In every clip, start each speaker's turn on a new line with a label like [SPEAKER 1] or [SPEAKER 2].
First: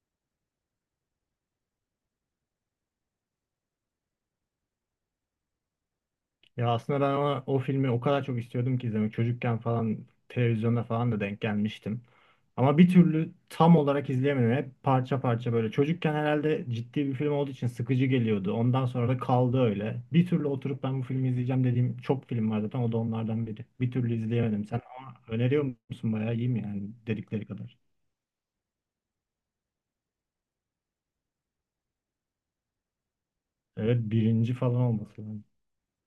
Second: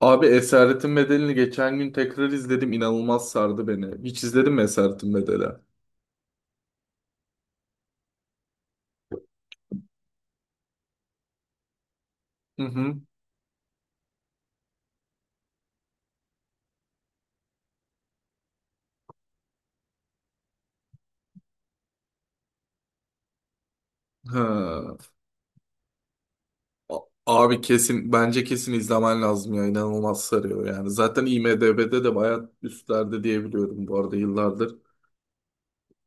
[SPEAKER 1] Abi Esaretin Bedeli'ni geçen gün tekrar izledim. İnanılmaz sardı beni. Hiç izledin mi Esaretin Bedeli?
[SPEAKER 2] Ya aslında ben o filmi o kadar çok istiyordum ki izlemek. Çocukken falan televizyonda falan da denk gelmiştim.
[SPEAKER 1] Hı
[SPEAKER 2] Ama bir
[SPEAKER 1] hı.
[SPEAKER 2] türlü tam olarak izleyemedim. Hep parça parça böyle. Çocukken herhalde ciddi bir film olduğu için sıkıcı geliyordu. Ondan sonra da kaldı öyle. Bir türlü oturup ben bu filmi izleyeceğim dediğim çok film var zaten. O da onlardan biri. Bir türlü izleyemedim. Sen
[SPEAKER 1] Ha.
[SPEAKER 2] ama öneriyor musun? Bayağı iyi mi yani
[SPEAKER 1] A-
[SPEAKER 2] dedikleri
[SPEAKER 1] Abi
[SPEAKER 2] kadar?
[SPEAKER 1] kesin bence kesin izlemen lazım ya. İnanılmaz sarıyor yani. Zaten IMDb'de de bayağı üstlerde diyebiliyorum bu
[SPEAKER 2] Evet
[SPEAKER 1] arada
[SPEAKER 2] birinci
[SPEAKER 1] yıllardır.
[SPEAKER 2] falan olması lazım.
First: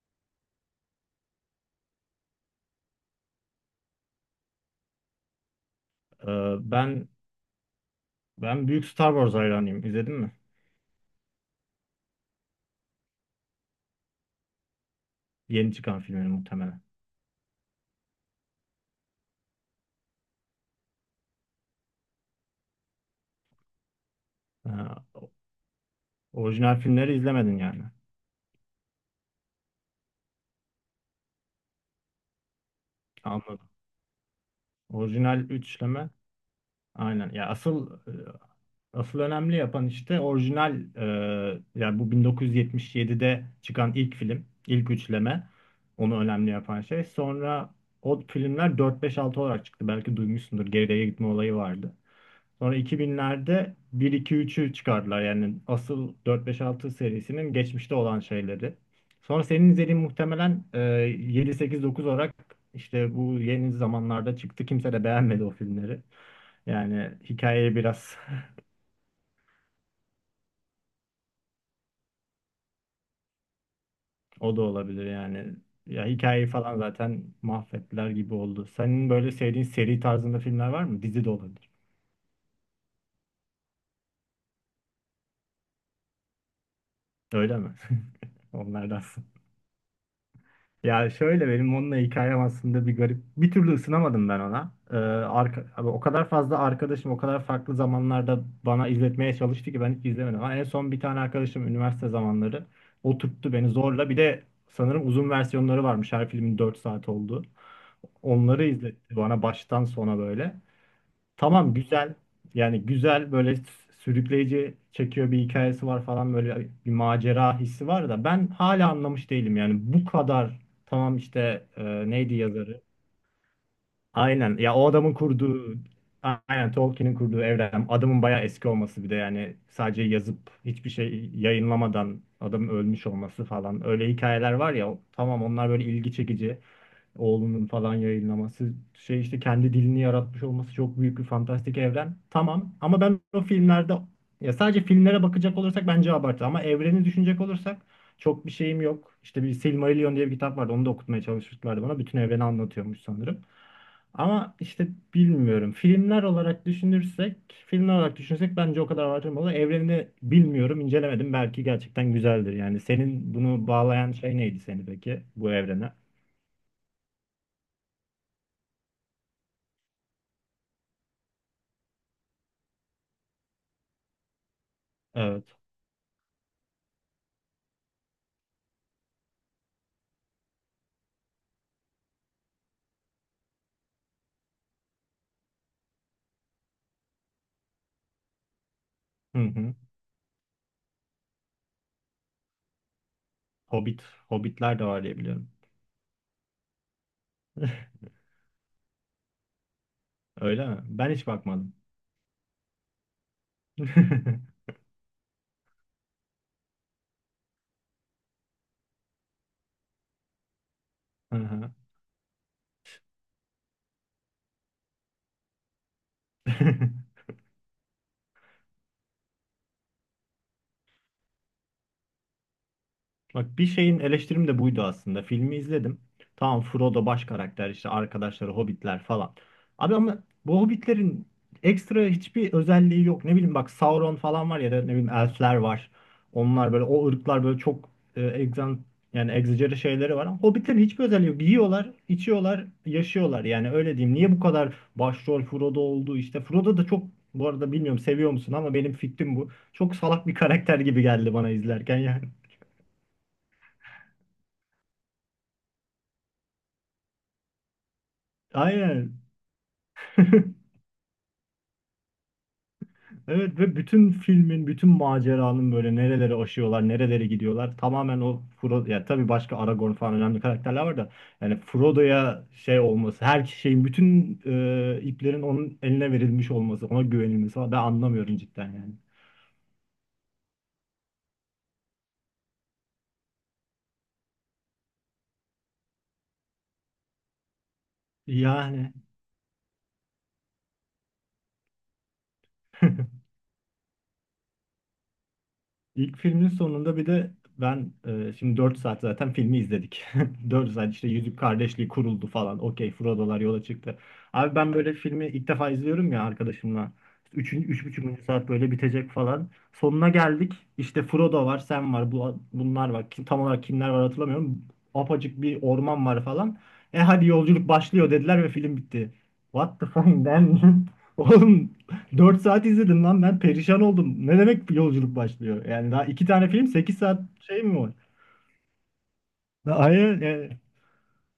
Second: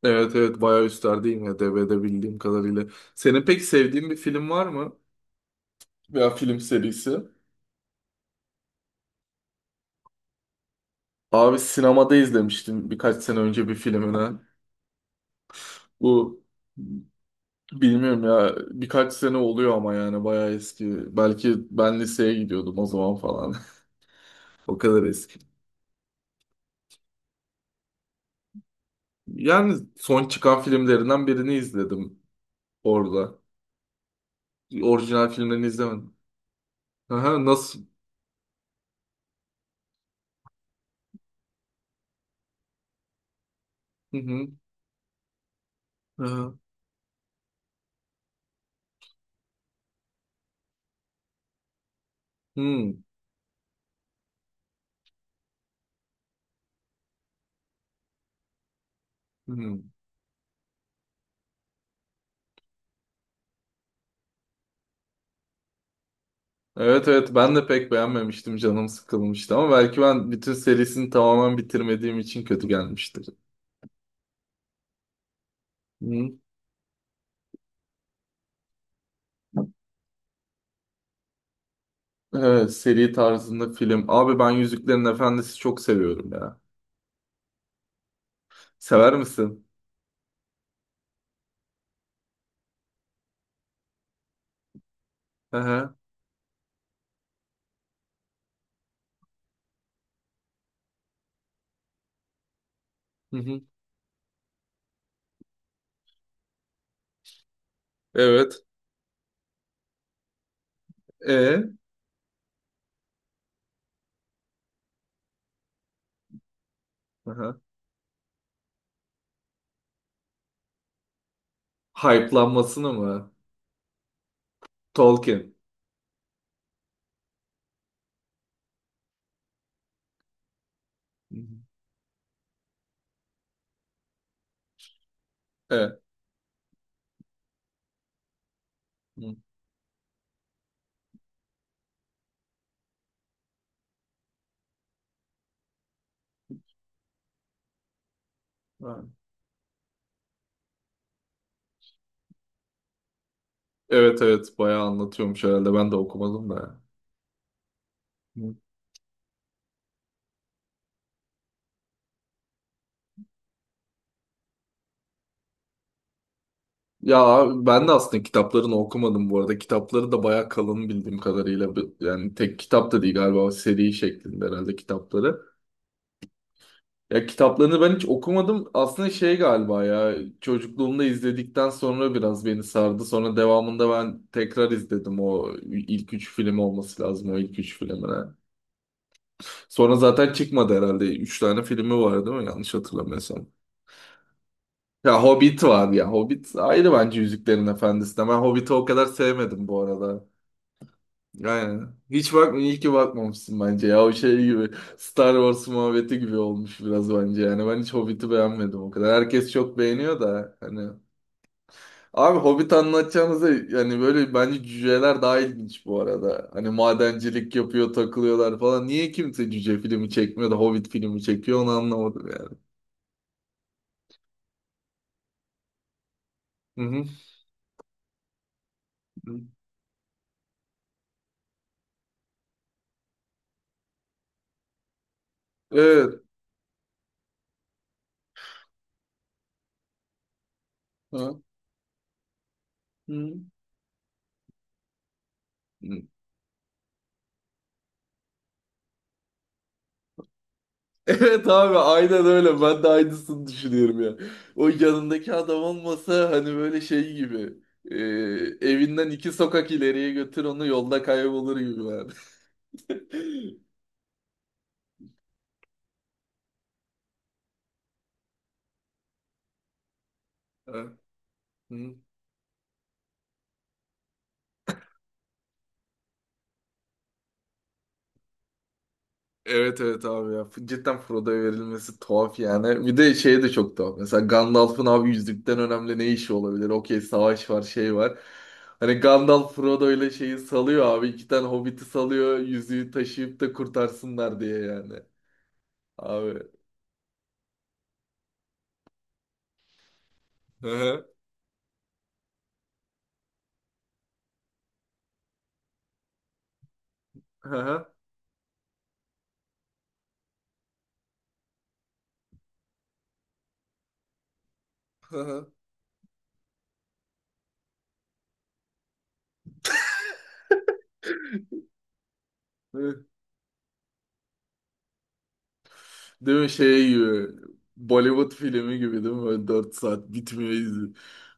[SPEAKER 1] Evet evet bayağı üstlerde IMDb'de bildiğim kadarıyla. Senin pek sevdiğin bir film var mı? Veya
[SPEAKER 2] Ee,
[SPEAKER 1] film
[SPEAKER 2] ben
[SPEAKER 1] serisi?
[SPEAKER 2] ben büyük Star Wars hayranıyım. İzledin mi?
[SPEAKER 1] Abi sinemada izlemiştim birkaç sene önce bir filmini.
[SPEAKER 2] Yeni çıkan filmini
[SPEAKER 1] Bu
[SPEAKER 2] muhtemelen.
[SPEAKER 1] Bilmiyorum ya, birkaç sene oluyor ama yani bayağı eski. Belki ben liseye gidiyordum o zaman falan. O kadar eski.
[SPEAKER 2] Orijinal filmleri izlemedin yani.
[SPEAKER 1] Yani son çıkan filmlerinden birini izledim orada.
[SPEAKER 2] Anladım.
[SPEAKER 1] Orijinal
[SPEAKER 2] Orijinal
[SPEAKER 1] filmlerini
[SPEAKER 2] üçleme.
[SPEAKER 1] izlemedim.
[SPEAKER 2] Aynen.
[SPEAKER 1] Aha,
[SPEAKER 2] Ya
[SPEAKER 1] nasıl?
[SPEAKER 2] asıl önemli yapan işte orijinal yani bu 1977'de çıkan ilk
[SPEAKER 1] Hı
[SPEAKER 2] film,
[SPEAKER 1] hı.
[SPEAKER 2] ilk üçleme. Onu önemli
[SPEAKER 1] Aha.
[SPEAKER 2] yapan şey. Sonra o filmler 4 5 6 olarak çıktı. Belki duymuşsundur. Geriye gitme olayı vardı. Sonra
[SPEAKER 1] Hı
[SPEAKER 2] 2000'lerde bir iki üçü çıkardılar. Yani asıl dört beş altı serisinin geçmişte olan şeyleri. Sonra senin
[SPEAKER 1] hı.
[SPEAKER 2] izlediğin muhtemelen yedi sekiz dokuz olarak işte bu yeni zamanlarda çıktı. Kimse de beğenmedi o filmleri.
[SPEAKER 1] Evet
[SPEAKER 2] Yani
[SPEAKER 1] evet ben de
[SPEAKER 2] hikayeyi
[SPEAKER 1] pek
[SPEAKER 2] biraz
[SPEAKER 1] beğenmemiştim, canım sıkılmıştı, ama belki ben bütün serisini tamamen bitirmediğim için kötü gelmiştir.
[SPEAKER 2] o da olabilir yani. Ya
[SPEAKER 1] Hı.
[SPEAKER 2] hikayeyi falan zaten mahvettiler gibi oldu. Senin böyle sevdiğin seri tarzında filmler var mı? Dizi de olabilir.
[SPEAKER 1] Evet, seri tarzında film. Abi ben Yüzüklerin Efendisi çok seviyorum ya.
[SPEAKER 2] Öyle mi? Onlardan.
[SPEAKER 1] Sever misin?
[SPEAKER 2] Ya şöyle benim onunla hikayem aslında bir garip. Bir türlü ısınamadım ben ona.
[SPEAKER 1] Hı
[SPEAKER 2] Abi
[SPEAKER 1] hı.
[SPEAKER 2] o kadar fazla arkadaşım o kadar farklı zamanlarda bana izletmeye çalıştı ki ben hiç izlemedim. Ama en son bir tane arkadaşım üniversite zamanları
[SPEAKER 1] Hı
[SPEAKER 2] oturttu
[SPEAKER 1] hı.
[SPEAKER 2] beni zorla. Bir de sanırım uzun versiyonları varmış. Her filmin 4 saat oldu.
[SPEAKER 1] Evet.
[SPEAKER 2] Onları izletti bana baştan sona böyle.
[SPEAKER 1] E,
[SPEAKER 2] Tamam güzel. Yani güzel böyle sürükleyici çekiyor bir hikayesi var falan böyle bir
[SPEAKER 1] aha.
[SPEAKER 2] macera hissi var da ben hala anlamış değilim yani bu kadar tamam işte neydi yazarı?
[SPEAKER 1] Hype'lanmasını mı?
[SPEAKER 2] Aynen ya o adamın
[SPEAKER 1] Tolkien.
[SPEAKER 2] kurduğu aynen Tolkien'in kurduğu evren adamın bayağı eski olması bir de yani sadece yazıp hiçbir şey
[SPEAKER 1] Hı
[SPEAKER 2] yayınlamadan adamın ölmüş olması falan öyle hikayeler var ya tamam onlar
[SPEAKER 1] hı.
[SPEAKER 2] böyle
[SPEAKER 1] E.
[SPEAKER 2] ilgi çekici oğlunun falan yayınlaması şey
[SPEAKER 1] Hı.
[SPEAKER 2] işte kendi dilini yaratmış olması çok büyük bir fantastik evren. Tamam ama ben o filmlerde ya sadece filmlere bakacak olursak bence abartı ama evreni düşünecek olursak çok bir şeyim
[SPEAKER 1] Ha.
[SPEAKER 2] yok. İşte bir Silmarillion diye bir kitap vardı. Onu da okutmaya çalışmışlardı bana. Bütün evreni anlatıyormuş sanırım.
[SPEAKER 1] Evet evet
[SPEAKER 2] Ama
[SPEAKER 1] bayağı
[SPEAKER 2] işte
[SPEAKER 1] anlatıyormuş herhalde,
[SPEAKER 2] bilmiyorum.
[SPEAKER 1] ben de
[SPEAKER 2] Filmler
[SPEAKER 1] okumadım
[SPEAKER 2] olarak
[SPEAKER 1] da.
[SPEAKER 2] düşünürsek, filmler olarak
[SPEAKER 1] Hı.
[SPEAKER 2] düşünürsek bence o kadar abartılmalı. Evrenini bilmiyorum, incelemedim. Belki gerçekten güzeldir. Yani senin bunu bağlayan şey neydi seni peki bu evrene?
[SPEAKER 1] Ya ben de aslında kitaplarını okumadım bu arada. Kitapları da bayağı kalın bildiğim kadarıyla. Yani tek kitap da değil galiba, seri şeklinde herhalde
[SPEAKER 2] Evet.
[SPEAKER 1] kitapları. Ya kitaplarını ben hiç okumadım. Aslında şey galiba ya, çocukluğumda izledikten sonra biraz beni sardı. Sonra devamında ben tekrar izledim, o ilk üç film olması lazım, o ilk üç filmine.
[SPEAKER 2] Hı hı.
[SPEAKER 1] Sonra zaten çıkmadı herhalde. Üç tane filmi var değil mi? Yanlış hatırlamıyorsam.
[SPEAKER 2] Hobbit, Hobbitler de var diye
[SPEAKER 1] Ya
[SPEAKER 2] biliyorum.
[SPEAKER 1] Hobbit var ya. Hobbit ayrı bence Yüzüklerin Efendisi'ne. Ben Hobbit'i o kadar sevmedim bu arada.
[SPEAKER 2] Öyle mi? Ben hiç bakmadım.
[SPEAKER 1] Aynen. Hiç bakma, iyi ki bakmamışsın bence ya. O şey gibi Star Wars muhabbeti gibi olmuş biraz bence yani. Ben hiç Hobbit'i beğenmedim o kadar. Herkes çok beğeniyor da hani.
[SPEAKER 2] Hı hı.
[SPEAKER 1] Abi Hobbit anlatacağınıza yani böyle bence cüceler daha ilginç bu arada. Hani madencilik yapıyor, takılıyorlar falan. Niye kimse cüce filmi çekmiyor da Hobbit filmi çekiyor onu anlamadım yani.
[SPEAKER 2] Bak bir şeyin eleştirim de buydu aslında. Filmi izledim. Tamam
[SPEAKER 1] Hı hı.
[SPEAKER 2] Frodo baş karakter işte arkadaşları hobbitler falan.
[SPEAKER 1] Hı.
[SPEAKER 2] Abi ama bu hobbitlerin ekstra hiçbir özelliği yok. Ne bileyim bak Sauron falan var ya da ne bileyim elfler var.
[SPEAKER 1] Evet.
[SPEAKER 2] Onlar böyle o ırklar böyle çok e, egzan yani egzajeri şeyleri var ama hobbitlerin hiçbir özelliği
[SPEAKER 1] Ha.
[SPEAKER 2] yok. Yiyorlar, içiyorlar, yaşıyorlar. Yani öyle diyeyim. Niye bu kadar başrol Frodo
[SPEAKER 1] Hı.
[SPEAKER 2] oldu işte. Frodo da çok bu arada bilmiyorum seviyor musun ama benim fikrim bu. Çok salak bir karakter gibi geldi
[SPEAKER 1] Evet
[SPEAKER 2] bana
[SPEAKER 1] abi
[SPEAKER 2] izlerken yani.
[SPEAKER 1] aynen öyle. Ben de aynısını düşünüyorum ya. O yanındaki adam olmasa hani böyle şey gibi. e, Evinden
[SPEAKER 2] Aynen.
[SPEAKER 1] iki sokak ileriye götür onu, yolda kaybolur gibi yani.
[SPEAKER 2] Evet ve bütün filmin, bütün maceranın böyle nerelere aşıyorlar, nerelere gidiyorlar. Tamamen o Frodo, ya tabii başka Aragorn falan önemli karakterler
[SPEAKER 1] Evet.
[SPEAKER 2] var da yani
[SPEAKER 1] Hı.
[SPEAKER 2] Frodo'ya şey olması, her şeyin, bütün iplerin onun eline verilmiş olması, ona güvenilmesi falan ben anlamıyorum cidden yani.
[SPEAKER 1] Evet evet abi ya. Cidden Frodo'ya verilmesi tuhaf yani. Bir de şey de çok tuhaf. Mesela Gandalf'ın abi yüzükten önemli ne işi olabilir? Okey, savaş var, şey var. Hani
[SPEAKER 2] Yani
[SPEAKER 1] Gandalf Frodo ile şeyi salıyor abi. İki tane hobbiti salıyor. Yüzüğü taşıyıp da kurtarsınlar diye yani.
[SPEAKER 2] İlk
[SPEAKER 1] Abi.
[SPEAKER 2] filmin sonunda bir de ben şimdi 4 saat zaten filmi izledik.
[SPEAKER 1] Hı
[SPEAKER 2] 4 saat işte
[SPEAKER 1] hı.
[SPEAKER 2] Yüzük Kardeşliği kuruldu falan. Okey Frodo'lar yola çıktı. Abi ben böyle filmi ilk defa izliyorum ya arkadaşımla.
[SPEAKER 1] Hı
[SPEAKER 2] 3.
[SPEAKER 1] hı.
[SPEAKER 2] 3,5. Saat böyle bitecek falan. Sonuna geldik. İşte Frodo var, Sam var, bu, bunlar var. Kim, tam olarak kimler var hatırlamıyorum.
[SPEAKER 1] Hı
[SPEAKER 2] Apacık
[SPEAKER 1] hı.
[SPEAKER 2] bir orman var falan. E hadi yolculuk başlıyor dediler ve film bitti. What the fuck man? Oğlum 4 saat izledim
[SPEAKER 1] Hı.
[SPEAKER 2] lan ben perişan oldum. Ne demek yolculuk başlıyor? Yani daha iki
[SPEAKER 1] Değil mi
[SPEAKER 2] tane film
[SPEAKER 1] şey
[SPEAKER 2] 8 saat
[SPEAKER 1] gibi,
[SPEAKER 2] şey mi var?
[SPEAKER 1] Bollywood filmi gibi değil mi? Böyle 4
[SPEAKER 2] Ya
[SPEAKER 1] saat
[SPEAKER 2] hayır
[SPEAKER 1] bitmiyor
[SPEAKER 2] yani,
[SPEAKER 1] izi.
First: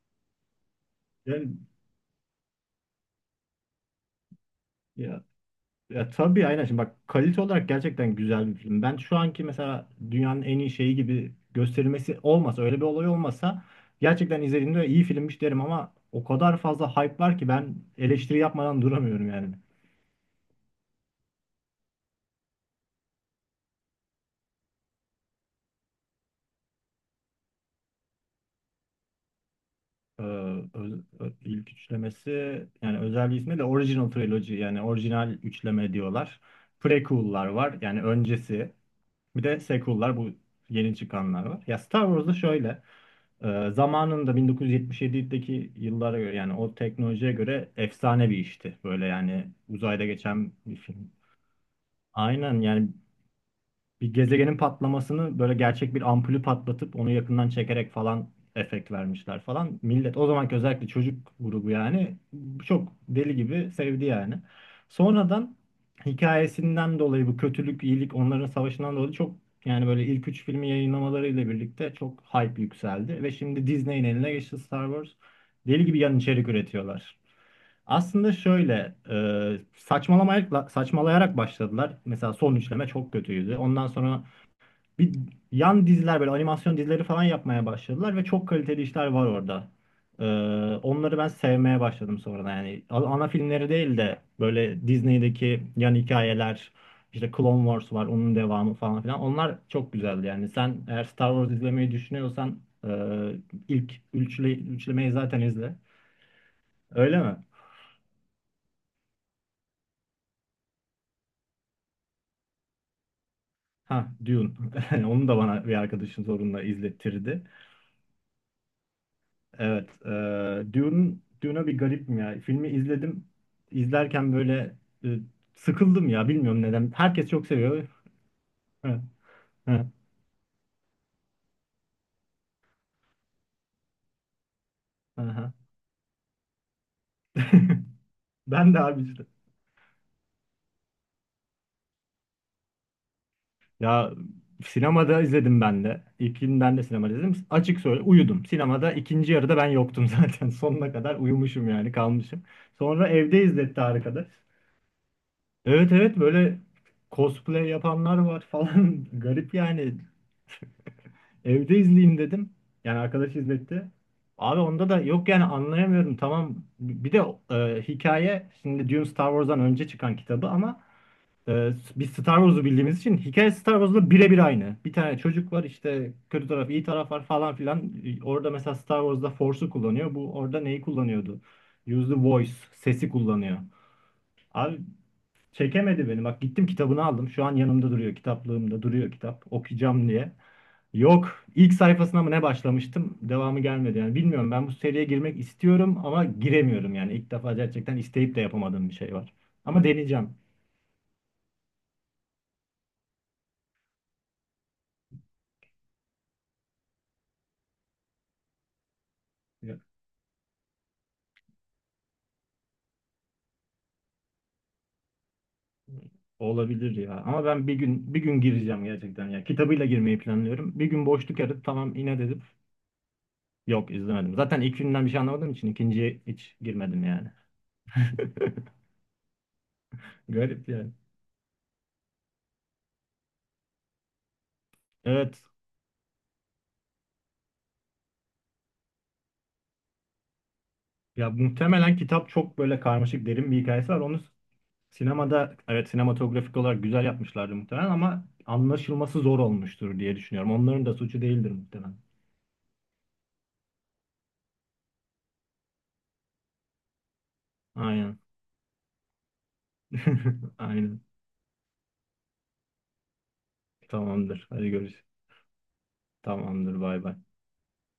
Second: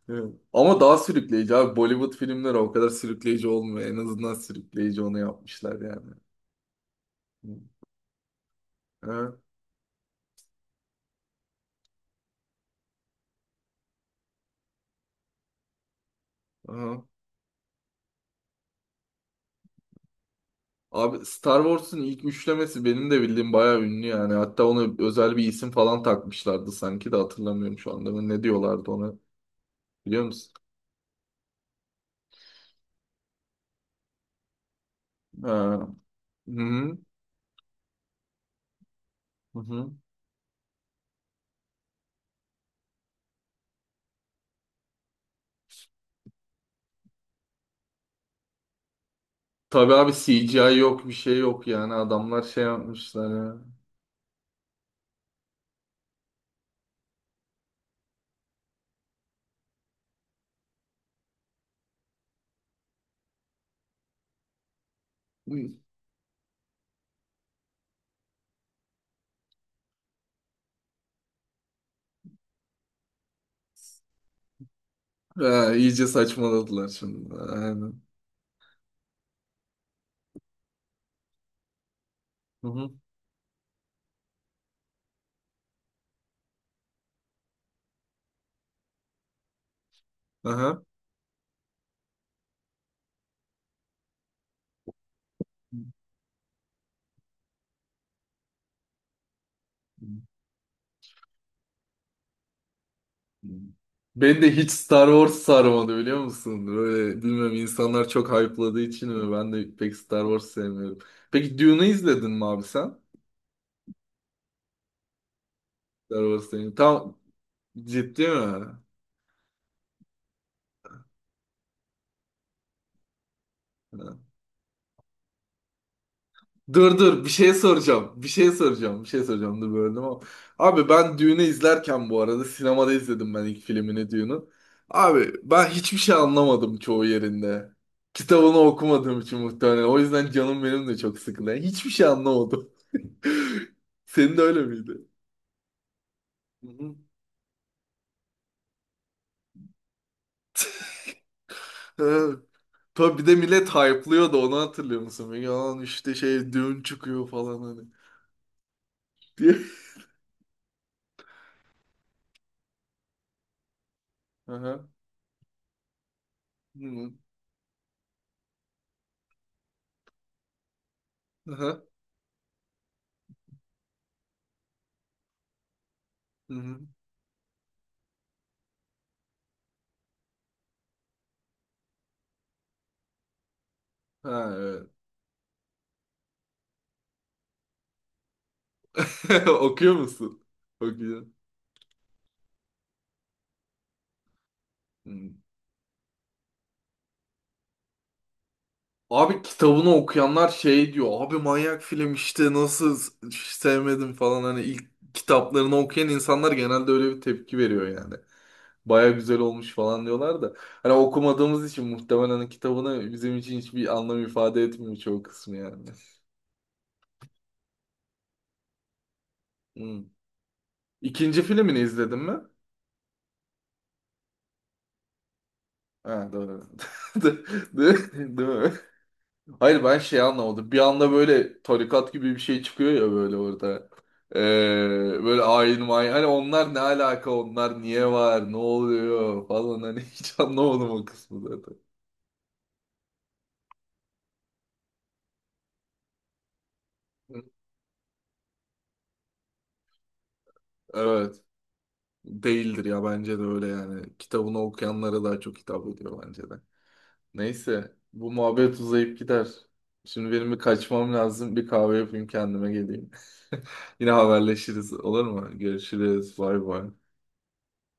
[SPEAKER 1] Hı. Ama daha sürükleyici
[SPEAKER 2] yani-
[SPEAKER 1] abi. Bollywood filmleri o kadar sürükleyici olmuyor. En azından sürükleyici onu
[SPEAKER 2] ya,
[SPEAKER 1] yapmışlar yani.
[SPEAKER 2] ya tabii aynen şimdi bak kalite
[SPEAKER 1] Hı.
[SPEAKER 2] olarak gerçekten güzel bir film. Ben şu
[SPEAKER 1] Hı.
[SPEAKER 2] anki mesela dünyanın en iyi şeyi gibi gösterilmesi olmasa öyle bir olay olmasa gerçekten izlediğimde iyi filmmiş derim ama o kadar fazla
[SPEAKER 1] Hı.
[SPEAKER 2] hype var ki ben eleştiri yapmadan duramıyorum yani.
[SPEAKER 1] Abi Star Wars'un ilk üçlemesi benim de bildiğim bayağı ünlü yani. Hatta ona özel bir isim falan takmışlardı sanki de hatırlamıyorum şu anda. Ne diyorlardı ona
[SPEAKER 2] Ee,
[SPEAKER 1] biliyor musun?
[SPEAKER 2] ilk üçlemesi yani özel bir ismi de Original Trilogy yani orijinal
[SPEAKER 1] Ha.
[SPEAKER 2] üçleme diyorlar.
[SPEAKER 1] Hı hı.
[SPEAKER 2] Prequel'lar var yani öncesi. Bir
[SPEAKER 1] Hı
[SPEAKER 2] de
[SPEAKER 1] hı.
[SPEAKER 2] sequel'lar bu yeni çıkanlar var. Ya Star Wars'da şöyle zamanında 1977'deki yıllara göre yani o teknolojiye göre efsane bir işti. Böyle yani
[SPEAKER 1] Tabii
[SPEAKER 2] uzayda
[SPEAKER 1] abi
[SPEAKER 2] geçen bir
[SPEAKER 1] CGI yok, bir
[SPEAKER 2] film.
[SPEAKER 1] şey yok, yani adamlar
[SPEAKER 2] Aynen
[SPEAKER 1] şey
[SPEAKER 2] yani
[SPEAKER 1] yapmışlar ya.
[SPEAKER 2] bir gezegenin patlamasını böyle gerçek bir ampulü patlatıp onu yakından çekerek falan efekt vermişler falan. Millet o zamanki özellikle çocuk grubu yani çok deli gibi sevdi yani. Sonradan hikayesinden dolayı bu kötülük, iyilik onların savaşından dolayı çok yani böyle ilk üç filmi yayınlamalarıyla birlikte çok hype yükseldi ve şimdi Disney'in eline geçti Star Wars.
[SPEAKER 1] Ha,
[SPEAKER 2] Deli gibi
[SPEAKER 1] iyice
[SPEAKER 2] yan içerik
[SPEAKER 1] saçmaladılar
[SPEAKER 2] üretiyorlar.
[SPEAKER 1] şimdi. Aynen.
[SPEAKER 2] Aslında şöyle saçmalayarak başladılar. Mesela son
[SPEAKER 1] Hı
[SPEAKER 2] üçleme
[SPEAKER 1] hı.
[SPEAKER 2] çok kötüydü. Ondan sonra bir yan diziler böyle animasyon dizileri falan yapmaya başladılar ve çok kaliteli işler var orada. E,
[SPEAKER 1] Aha.
[SPEAKER 2] Onları ben sevmeye başladım sonradan. Yani ana filmleri değil de böyle Disney'deki yan hikayeler, işte Clone Wars var, onun devamı falan filan. Onlar çok güzeldi yani. Sen eğer Star Wars izlemeyi düşünüyorsan e, ilk
[SPEAKER 1] Beni de hiç Star
[SPEAKER 2] üçlemeyi
[SPEAKER 1] Wars
[SPEAKER 2] zaten izle.
[SPEAKER 1] sarmadı biliyor musun? Böyle
[SPEAKER 2] Öyle mi?
[SPEAKER 1] bilmiyorum, insanlar çok hype'ladığı için mi? Ben de pek Star Wars sevmiyorum. Peki Dune'u izledin mi abi sen?
[SPEAKER 2] Ha, Dune. Onu da bana bir
[SPEAKER 1] Star
[SPEAKER 2] arkadaşın
[SPEAKER 1] Wars
[SPEAKER 2] zorunla
[SPEAKER 1] sevmiyorum. Tam
[SPEAKER 2] izlettirdi.
[SPEAKER 1] ciddi mi?
[SPEAKER 2] Evet, Dune, Dune'a bir garipim ya. Filmi izledim.
[SPEAKER 1] Ha.
[SPEAKER 2] İzlerken böyle e, sıkıldım ya. Bilmiyorum neden.
[SPEAKER 1] Dur dur, bir
[SPEAKER 2] Herkes çok
[SPEAKER 1] şey
[SPEAKER 2] seviyor.
[SPEAKER 1] soracağım. Bir şey
[SPEAKER 2] Ha,
[SPEAKER 1] soracağım. Bir şey soracağım. Dur,
[SPEAKER 2] ha,
[SPEAKER 1] böldüm ama. Abi ben Düğün'ü izlerken bu arada, sinemada izledim ben ilk filmini Düğün'ün. Abi
[SPEAKER 2] aha.
[SPEAKER 1] ben hiçbir şey anlamadım çoğu yerinde. Kitabını
[SPEAKER 2] Ben de abi
[SPEAKER 1] okumadığım
[SPEAKER 2] işte.
[SPEAKER 1] için muhtemelen. O yüzden canım benim de çok sıkıldı. Yani hiçbir şey anlamadım.
[SPEAKER 2] Ya
[SPEAKER 1] Senin de öyle miydi?
[SPEAKER 2] sinemada izledim ben de.
[SPEAKER 1] Hı
[SPEAKER 2] İlkinden de
[SPEAKER 1] hı.
[SPEAKER 2] sinemada izledim. Açık söyle uyudum. Sinemada ikinci yarıda ben yoktum zaten. Sonuna kadar uyumuşum yani
[SPEAKER 1] Evet.
[SPEAKER 2] kalmışım. Sonra
[SPEAKER 1] Tabii bir de
[SPEAKER 2] evde
[SPEAKER 1] millet
[SPEAKER 2] izletti arkadaş.
[SPEAKER 1] hype'lıyordu onu, hatırlıyor musun? Yalan
[SPEAKER 2] Evet
[SPEAKER 1] işte,
[SPEAKER 2] evet
[SPEAKER 1] şey
[SPEAKER 2] böyle
[SPEAKER 1] düğün çıkıyor falan
[SPEAKER 2] cosplay
[SPEAKER 1] hani.
[SPEAKER 2] yapanlar var falan. Garip
[SPEAKER 1] Diye.
[SPEAKER 2] yani. Evde izleyeyim dedim. Yani arkadaş izletti. Abi
[SPEAKER 1] Aha.
[SPEAKER 2] onda da yok yani anlayamıyorum. Tamam
[SPEAKER 1] Hı
[SPEAKER 2] bir
[SPEAKER 1] hı.
[SPEAKER 2] de hikaye şimdi Dune Star Wars'dan önce çıkan kitabı ama e,
[SPEAKER 1] Aha.
[SPEAKER 2] biz Star Wars'u bildiğimiz için hikaye Star Wars'la birebir aynı. Bir tane çocuk var işte kötü
[SPEAKER 1] Hı
[SPEAKER 2] taraf
[SPEAKER 1] hı.
[SPEAKER 2] iyi taraf var falan filan. E, orada mesela Star Wars'da Force'u kullanıyor. Bu orada neyi kullanıyordu? Use the voice sesi kullanıyor.
[SPEAKER 1] Ha,
[SPEAKER 2] Abi
[SPEAKER 1] evet.
[SPEAKER 2] çekemedi beni. Bak gittim kitabını aldım. Şu an yanımda duruyor. Kitaplığımda duruyor kitap.
[SPEAKER 1] Okuyor
[SPEAKER 2] Okuyacağım diye.
[SPEAKER 1] musun? Okuyor.
[SPEAKER 2] Yok. İlk sayfasına mı ne başlamıştım? Devamı gelmedi. Yani bilmiyorum. Ben bu seriye girmek
[SPEAKER 1] Hmm.
[SPEAKER 2] istiyorum ama giremiyorum. Yani İlk defa gerçekten isteyip de yapamadığım bir şey var.
[SPEAKER 1] Abi
[SPEAKER 2] Ama
[SPEAKER 1] kitabını
[SPEAKER 2] deneyeceğim.
[SPEAKER 1] okuyanlar şey diyor. Abi manyak film işte, nasıl sevmedim falan, hani ilk kitaplarını okuyan insanlar genelde öyle bir tepki veriyor yani. Baya güzel olmuş
[SPEAKER 2] Ya,
[SPEAKER 1] falan diyorlar da. Hani okumadığımız için muhtemelen, hani kitabını bizim için hiçbir anlam ifade etmiyor çoğu kısmı yani.
[SPEAKER 2] olabilir ya. Ama ben bir gün bir gün gireceğim gerçekten ya. Kitabıyla
[SPEAKER 1] Hmm.
[SPEAKER 2] girmeyi planlıyorum. Bir gün boşluk
[SPEAKER 1] İkinci
[SPEAKER 2] arayıp
[SPEAKER 1] filmini
[SPEAKER 2] tamam
[SPEAKER 1] izledin
[SPEAKER 2] yine
[SPEAKER 1] mi?
[SPEAKER 2] dedim. Yok izlemedim. Zaten ilk günden bir şey anlamadığım için ikinciye
[SPEAKER 1] Ha
[SPEAKER 2] hiç
[SPEAKER 1] doğru.
[SPEAKER 2] girmedim yani.
[SPEAKER 1] Değil, değil değil mi? Hayır ben şey
[SPEAKER 2] Garip
[SPEAKER 1] anlamadım. Bir
[SPEAKER 2] yani.
[SPEAKER 1] anda böyle tarikat gibi bir şey çıkıyor ya böyle orada. Ee,
[SPEAKER 2] Evet.
[SPEAKER 1] Böyle ayin mayin. Hani onlar ne alaka? Onlar niye var? Ne oluyor? Falan hani hiç anlamadım o
[SPEAKER 2] Ya
[SPEAKER 1] kısmı zaten.
[SPEAKER 2] muhtemelen kitap çok böyle karmaşık derin bir hikayesi var. Onu sinemada evet sinematografik olarak güzel yapmışlardı muhtemelen ama anlaşılması zor olmuştur diye düşünüyorum. Onların da suçu
[SPEAKER 1] Evet.
[SPEAKER 2] değildir muhtemelen.
[SPEAKER 1] Değildir ya, bence de öyle yani. Kitabını okuyanlara daha çok hitap ediyor bence de. Neyse,
[SPEAKER 2] Aynen.
[SPEAKER 1] bu muhabbet uzayıp gider. Şimdi benim bir
[SPEAKER 2] Aynen.
[SPEAKER 1] kaçmam lazım. Bir kahve yapayım, kendime geleyim. Yine
[SPEAKER 2] Tamamdır. Hadi
[SPEAKER 1] haberleşiriz
[SPEAKER 2] görüş.
[SPEAKER 1] olur mu? Görüşürüz. Bay
[SPEAKER 2] Tamamdır.
[SPEAKER 1] bay.
[SPEAKER 2] Bay bay.